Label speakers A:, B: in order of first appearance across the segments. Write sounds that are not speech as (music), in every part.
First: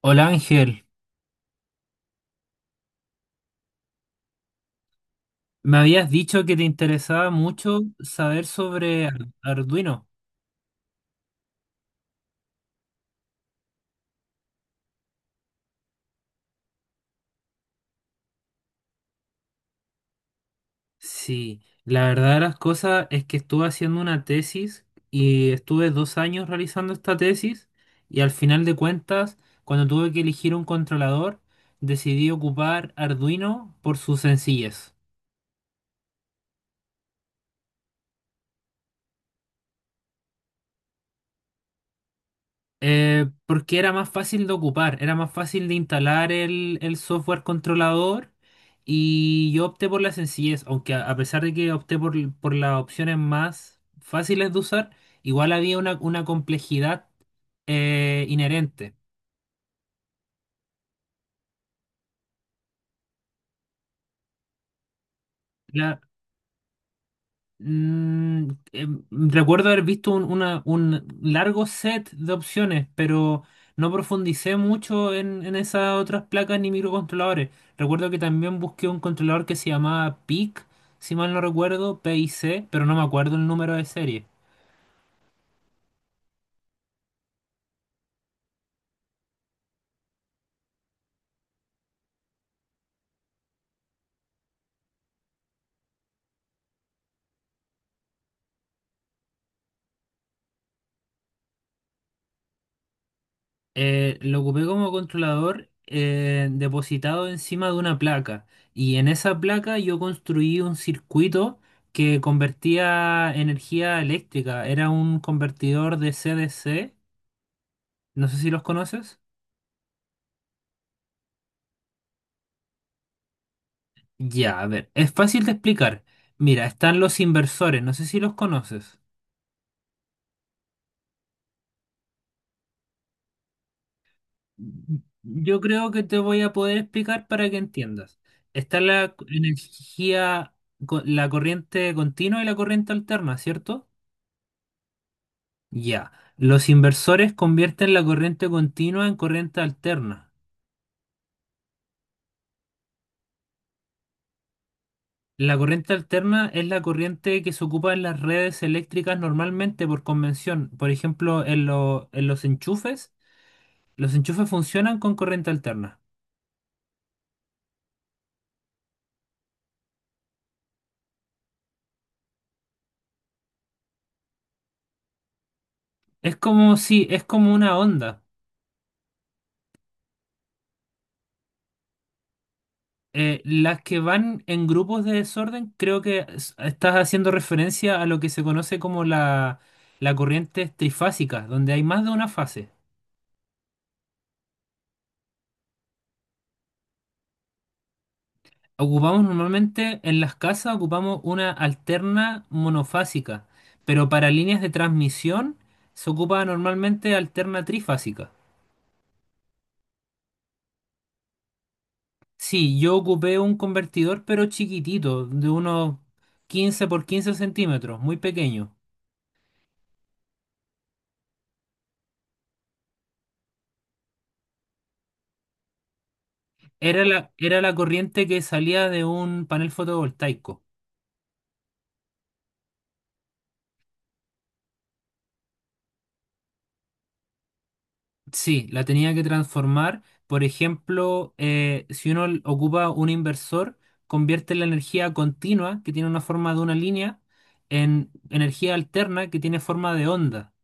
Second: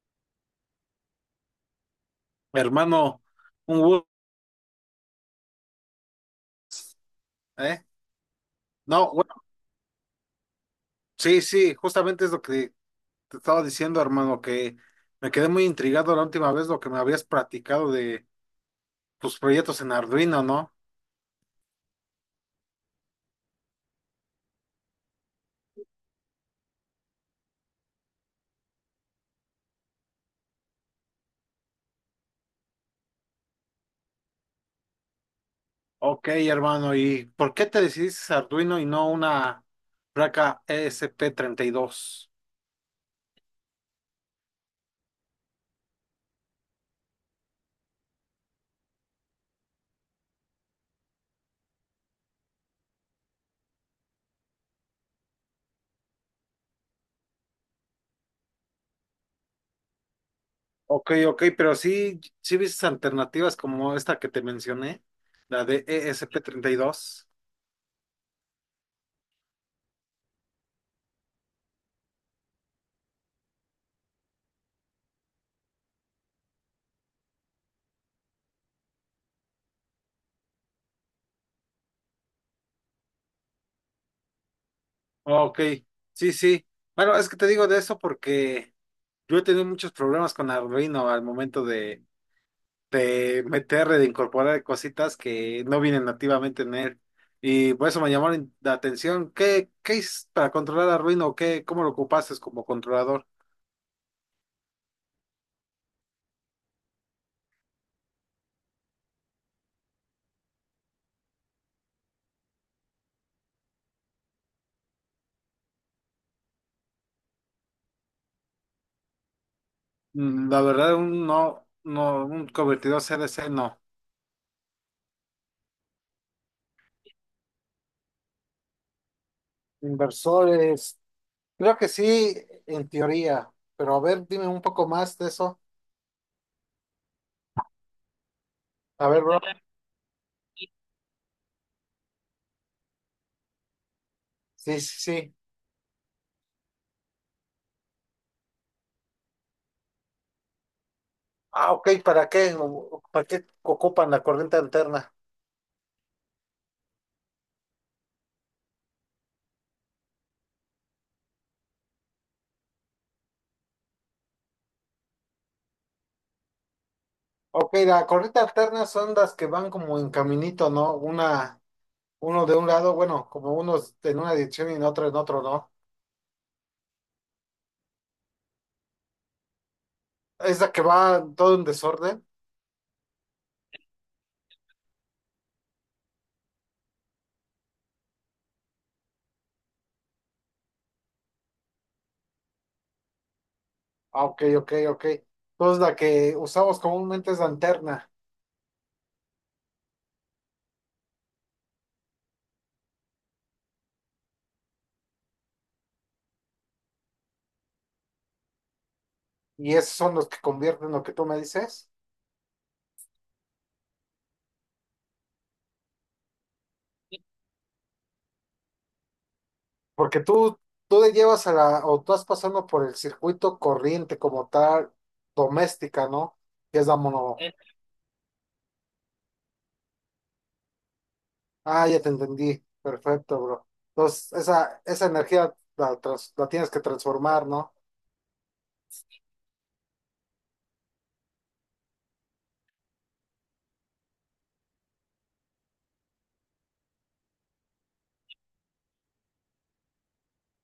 A: Hola Ángel,
B: Hermano, un gusto,
A: me habías dicho que te interesaba mucho
B: ¿eh?
A: saber sobre
B: No,
A: Ar-
B: bueno,
A: Arduino.
B: sí, sí, justamente es lo que te estaba diciendo, hermano, que me quedé muy intrigado la última vez lo que me habías platicado de tus proyectos en Arduino, ¿no?
A: Sí, la verdad de las cosas es que estuve haciendo una tesis y estuve dos años realizando esta tesis y al final de cuentas, cuando tuve que elegir un controlador, decidí ocupar Arduino por su sencillez.
B: Ok, hermano, ¿y por qué te decidiste a Arduino y no una placa esp dos?
A: Porque era más fácil de ocupar, era más fácil de instalar el software controlador y yo opté por la sencillez, aunque a pesar de que opté por las opciones más fáciles de usar, igual había una complejidad inherente.
B: Ok, ok, pero sí, sí viste alternativas como esta que te mencioné, la de esp dos.
A: Mm, em, Recuerdo haber visto un largo set de opciones, pero no profundicé mucho en esas otras placas ni microcontroladores. Recuerdo que también busqué un controlador que se llamaba PIC, si mal no recuerdo, PIC, pero no me acuerdo el número de serie.
B: Ok, sí, sí. Bueno, es que te digo de eso porque... Yo he tenido muchos problemas con Arduino al momento de incorporar cositas que no vienen nativamente en él. Y por eso me llamó la atención. ¿Qué es para controlar Arduino? ¿Qué, cómo lo ocupaste como controlador?
A: Lo ocupé como controlador depositado encima de una placa y en esa placa yo construí un circuito que convertía energía eléctrica. Era un convertidor de CDC. No sé si los conoces.
B: Mm, la verdad, un no, no, un convertidor C D C no.
A: Ya, a ver, es fácil de explicar. Mira, están los inversores. No sé si los conoces.
B: Inversores, creo que sí, en teoría. Pero a ver, dime un poco más de eso.
A: Yo creo que te voy a poder explicar para que entiendas. Está
B: A
A: la
B: ver, bro.
A: energía, la corriente continua y la corriente alterna, ¿cierto?
B: Sí, sí, sí.
A: Ya. Los inversores convierten la corriente continua en corriente alterna.
B: Ah, ok, ¿para qué? ¿Para qué ocupan la corriente alterna?
A: La corriente alterna es la corriente que se ocupa en las redes eléctricas normalmente por convención. Por ejemplo, en los enchufes funcionan con corriente alterna.
B: Ok, la corrida alterna son las que van como en caminito, ¿no? Una, uno de un lado, bueno, como unos en una dirección y en otro, ¿no?
A: Es como si, es como una onda.
B: Es la que va todo en desorden.
A: Las que van en grupos de desorden, creo que estás haciendo referencia a lo que se conoce como la corriente trifásica, donde hay más de una fase.
B: Ah, ok, ok, ok. Entonces la que usamos comúnmente es la alterna
A: Ocupamos normalmente en las casas, ocupamos una alterna monofásica, pero para líneas de transmisión se ocupa normalmente alterna trifásica.
B: y esos son los que convierten lo que tú me dices.
A: Sí, yo ocupé un convertidor pero chiquitito, de unos 15 por 15 centímetros, muy pequeño.
B: Porque tú le llevas a la, o tú vas pasando por el circuito corriente como tal, doméstica, ¿no? Que es la
A: Era la,
B: mono.
A: era la corriente que salía de un panel fotovoltaico.
B: Ah, ya te entendí. Perfecto, bro. Entonces, esa energía la, trans- la tienes que transformar, ¿no?
A: Sí, la tenía que transformar. Por ejemplo, si uno ocupa un inversor, convierte la energía continua, que tiene una forma de una línea, en energía alterna, que tiene forma de onda.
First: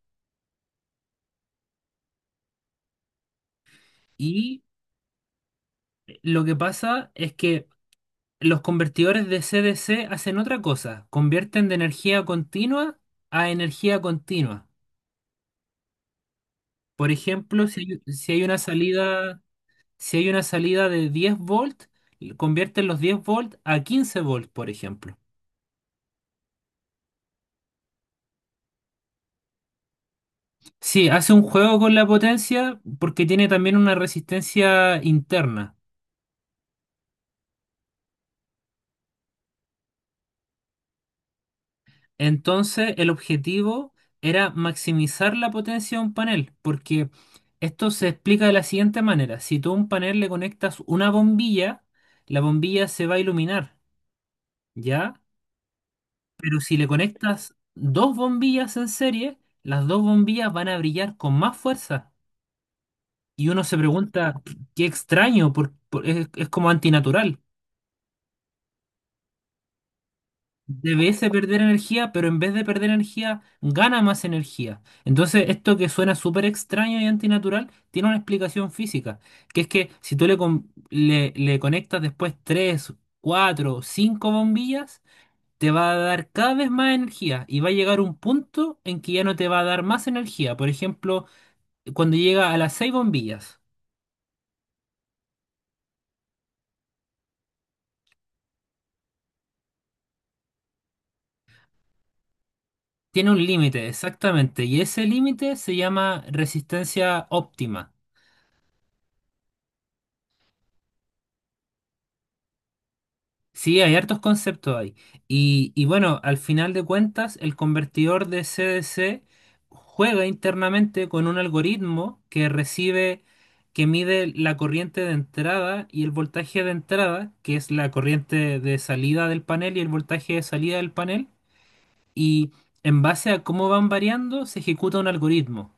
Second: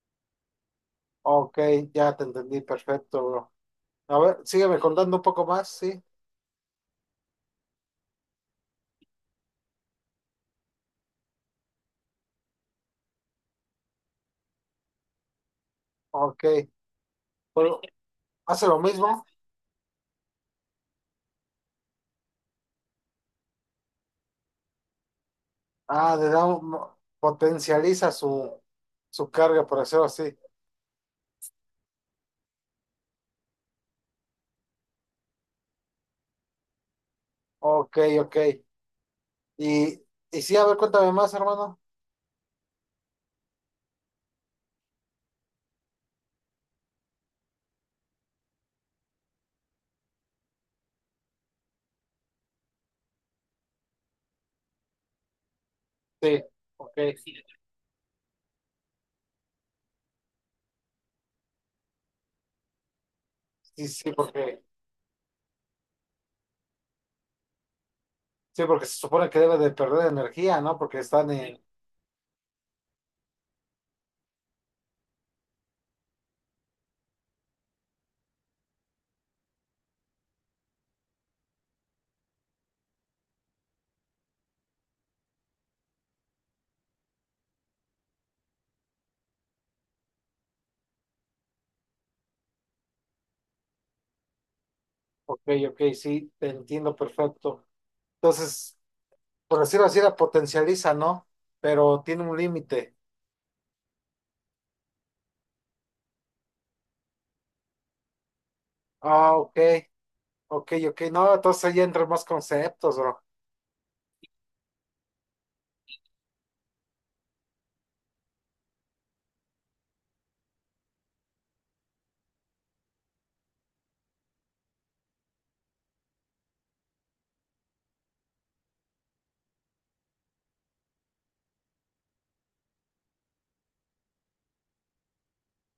B: Ok, ya te entendí. Perfecto, bro. A ver,
A: Y
B: sígueme contando un poco más, ¿sí?
A: lo que pasa es que los convertidores de CDC hacen otra cosa, convierten de energía continua a energía continua.
B: Ok.
A: Por ejemplo,
B: Pero,
A: si hay una
B: ¿hace lo mismo?
A: salida, si hay una salida de 10 volt, convierten los 10 volt a 15 volt, por ejemplo.
B: Ah, le da un- potencializa su, su carga, por hacerlo así.
A: Sí, hace un juego con la potencia porque tiene también una resistencia interna.
B: Ok, ok. Y, y sí, a ver, cuéntame más, hermano.
A: Entonces, el objetivo era maximizar la potencia de un panel, porque esto se explica de la siguiente manera. Si tú a un panel le conectas una bombilla, la bombilla se va a iluminar, ¿ya?
B: Sí,
A: Pero si le
B: ok.
A: conectas dos bombillas en serie, las dos bombillas van a brillar con más fuerza. Y uno se
B: Sí,
A: pregunta, qué extraño, es como antinatural.
B: sí, porque se supone que debe de perder energía, ¿no? Porque
A: Debiese
B: están en...
A: perder energía, pero en vez de perder energía, gana más energía. Entonces, esto que suena súper extraño y antinatural, tiene una explicación física, que es que si tú le conectas después 3, 4, 5 bombillas, te va a dar cada vez más energía y va a llegar un punto en que ya no te va a dar más energía. Por ejemplo, cuando llega a las seis bombillas,
B: Ok, ok, sí, te entiendo perfecto. Entonces, por decirlo así, la potencializa, ¿no? Pero tiene un límite.
A: tiene un límite, exactamente, y ese límite se llama resistencia óptima.
B: Ah, ok, ok, ok. No, entonces ahí entran más conceptos, bro.
A: Sí, hay hartos conceptos ahí. Y bueno, al final de cuentas, el convertidor de CDC juega internamente con un algoritmo que recibe, que mide la corriente de entrada y el voltaje de entrada, que es la corriente de salida del panel y el voltaje de salida del panel. Y en base a cómo van variando, se ejecuta un algoritmo.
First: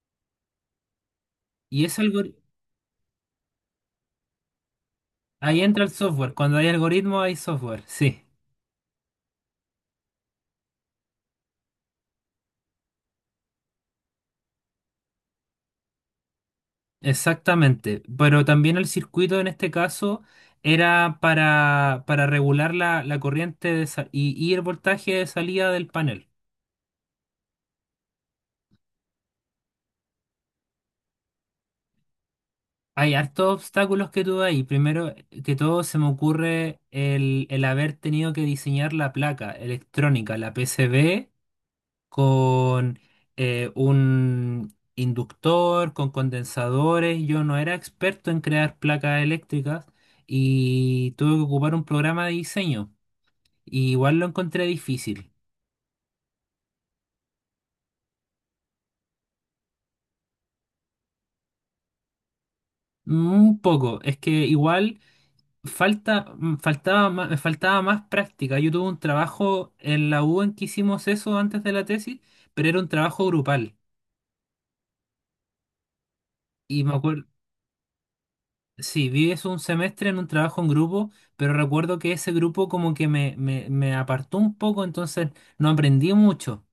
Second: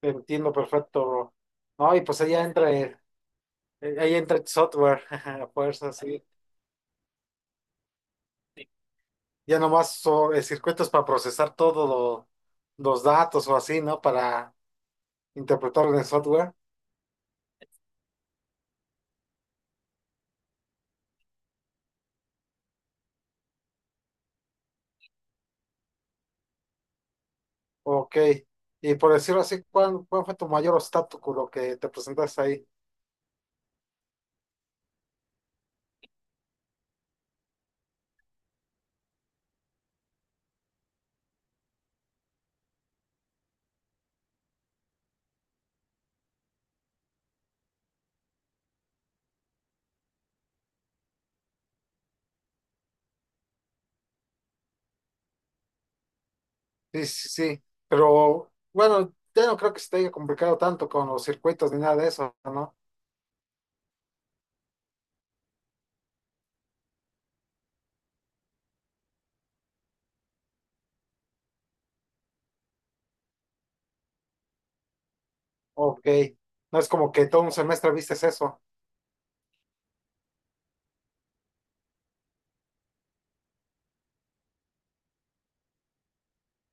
B: Te entiendo perfecto, bro.
A: Y
B: No,
A: ese
B: y pues ahí entra ahí entra el software, (laughs) a
A: ahí entra el
B: fuerza, sí.
A: software. Cuando hay algoritmo, hay software. Sí.
B: Ya nomás son circuitos para procesar todos los datos o así, ¿no? Para interpretar en el software.
A: Exactamente, pero también el circuito en este caso era para regular la corriente y el voltaje de salida del panel.
B: Ok. Y por decirlo así, ¿cuál fue tu mayor obstáculo que te presentaste ahí?
A: Hay hartos obstáculos que tuve ahí. Primero que todo se me ocurre el haber tenido que diseñar la placa electrónica, la PCB, con un inductor, con condensadores. Yo no era experto en crear placas eléctricas y tuve que ocupar un programa de diseño. Y igual lo encontré difícil.
B: Sí, sí, sí, pero bueno, ya no creo que se te haya complicado tanto con los circuitos ni nada de eso, ¿no?
A: Un poco, es que igual falta, mm, faltaba más, me faltaba más práctica. Yo tuve un trabajo en la U en que hicimos eso antes de la tesis, pero era un trabajo grupal.
B: Ok, no
A: Y
B: es
A: me
B: como
A: acuerdo,
B: que todo un semestre vistes eso.
A: sí, vi eso un semestre en un trabajo en grupo, pero recuerdo que ese grupo como que me apartó un poco, entonces no aprendí mucho.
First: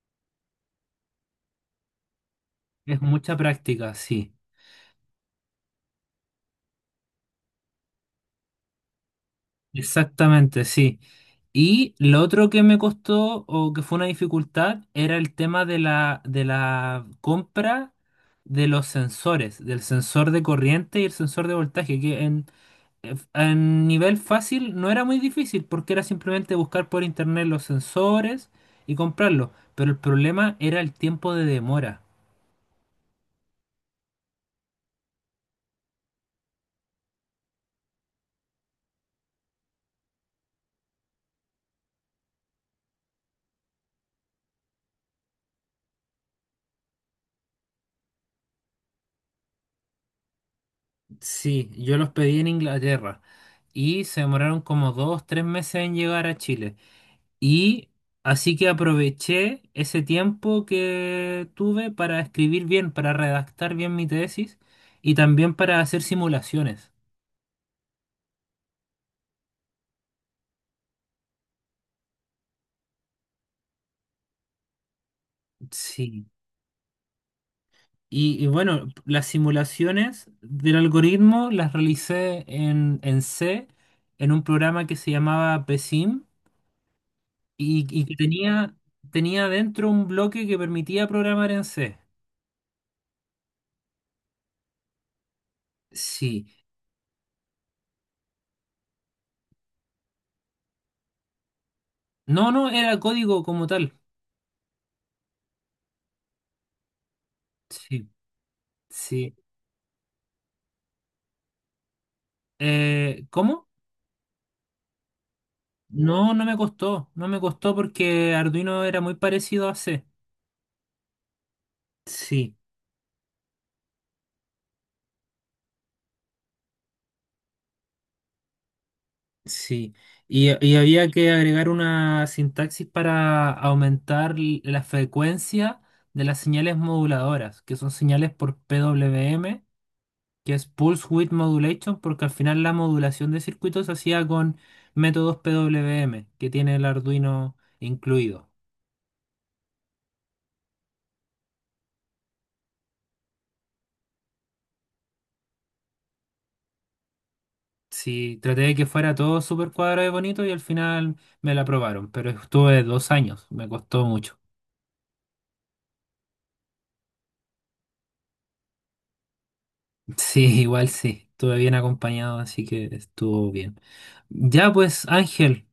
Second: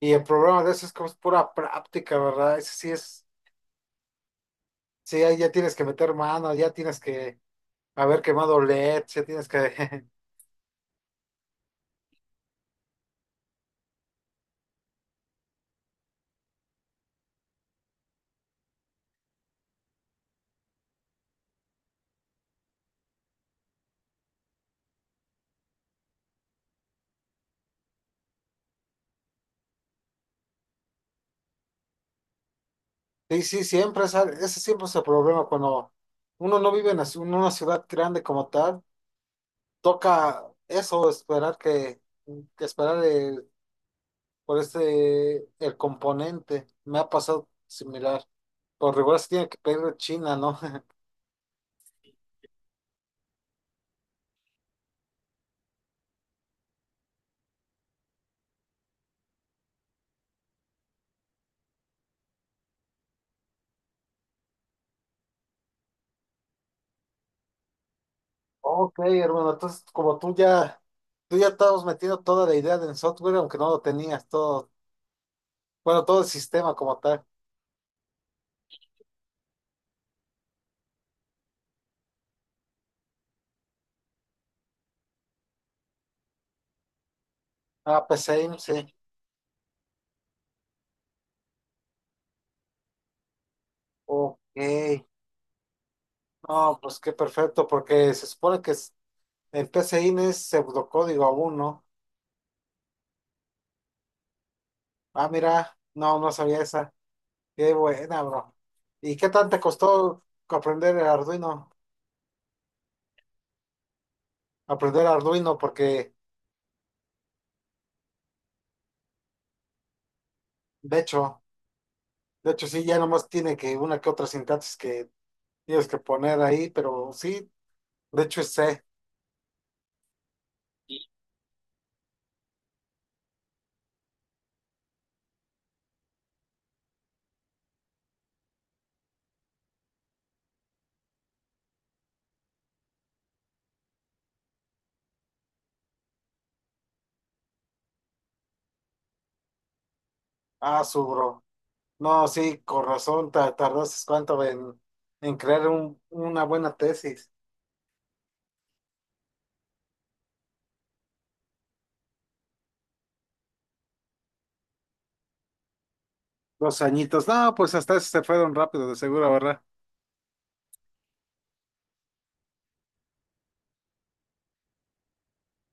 B: Y el problema de eso es que es pura práctica, ¿verdad? Ese sí
A: Es
B: es,
A: mucha práctica, sí.
B: sí, ahí ya tienes que meter mano, ya tienes que haber quemado LEDs, ya tienes que... (laughs)
A: Exactamente, sí. Y lo otro que me costó o que fue una dificultad era el tema de de la compra de los sensores, del sensor de corriente y el sensor de voltaje, que en nivel fácil no era muy difícil porque era simplemente buscar por internet los sensores y comprarlos. Pero el problema era el tiempo de demora.
B: Sí, sí, siempre, es al- ese siempre es el problema cuando uno no vive en la ci- en una ciudad grande como tal, toca eso, esperar que esperar el por ese, el componente. Me ha pasado similar. Por regular se tiene que pedir de China, ¿no? (laughs)
A: Sí, yo los pedí en Inglaterra y se demoraron como dos, tres meses en llegar a Chile. Y así que aproveché ese tiempo que tuve para escribir bien, para redactar bien mi tesis y también para hacer simulaciones.
B: Ok, hermano, entonces como tú ya estabas metiendo toda la idea del software, aunque no lo tenías todo, bueno, todo
A: Sí.
B: el sistema como tal.
A: Y bueno, las simulaciones del algoritmo las realicé en C, en un programa que se llamaba PSIM y,
B: Ah,
A: y que
B: PCIM,
A: tenía,
B: sí.
A: tenía dentro un bloque que permitía programar en C.
B: Ok.
A: Sí.
B: No, pues qué perfecto, porque se supone que es- el PCIM es pseudocódigo aún, ¿no?
A: No, no, era código como tal.
B: Ah, mira, no, no sabía esa. Qué
A: Sí,
B: buena, bro. ¿Y qué
A: sí.
B: tanto te costó aprender el Arduino?
A: ¿Cómo?
B: Aprender Arduino porque
A: No, no me costó porque Arduino era muy parecido a C.
B: de hecho, de
A: Sí,
B: hecho sí, ya nomás tiene que una que otra sintaxis que tienes que poner ahí, pero sí, de hecho es C.
A: sí. Y había que agregar una sintaxis para aumentar la frecuencia de las señales moduladoras, que son señales por PWM, que es Pulse Width Modulation, porque al final la modulación de circuitos se hacía con métodos PWM, que tiene el Arduino incluido.
B: Ah, su bro. No, sí, con razón, ta- tardaste cuánto en crear un- una buena tesis.
A: Sí, traté de que fuera todo súper cuadrado y bonito y al final me la aprobaron, pero estuve 2 años, me costó mucho.
B: Dos añitos. No, pues hasta eso se fueron rápido, de seguro, ¿verdad?
A: (laughs) Sí, igual sí, estuve bien acompañado, así que estuvo bien. Ya pues, Ángel,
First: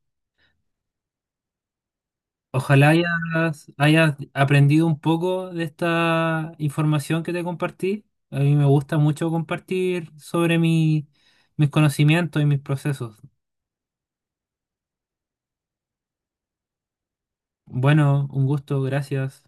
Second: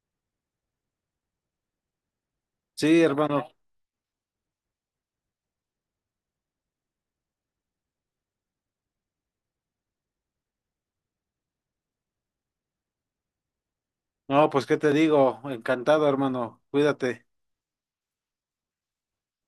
A: ojalá
B: Sí, hermano.
A: hayas aprendido un poco de esta información que te compartí. A mí me gusta mucho compartir sobre mis conocimientos y mis procesos.
B: No, pues qué te digo, encantado, hermano. Cuídate.
A: Bueno, un gusto, gracias.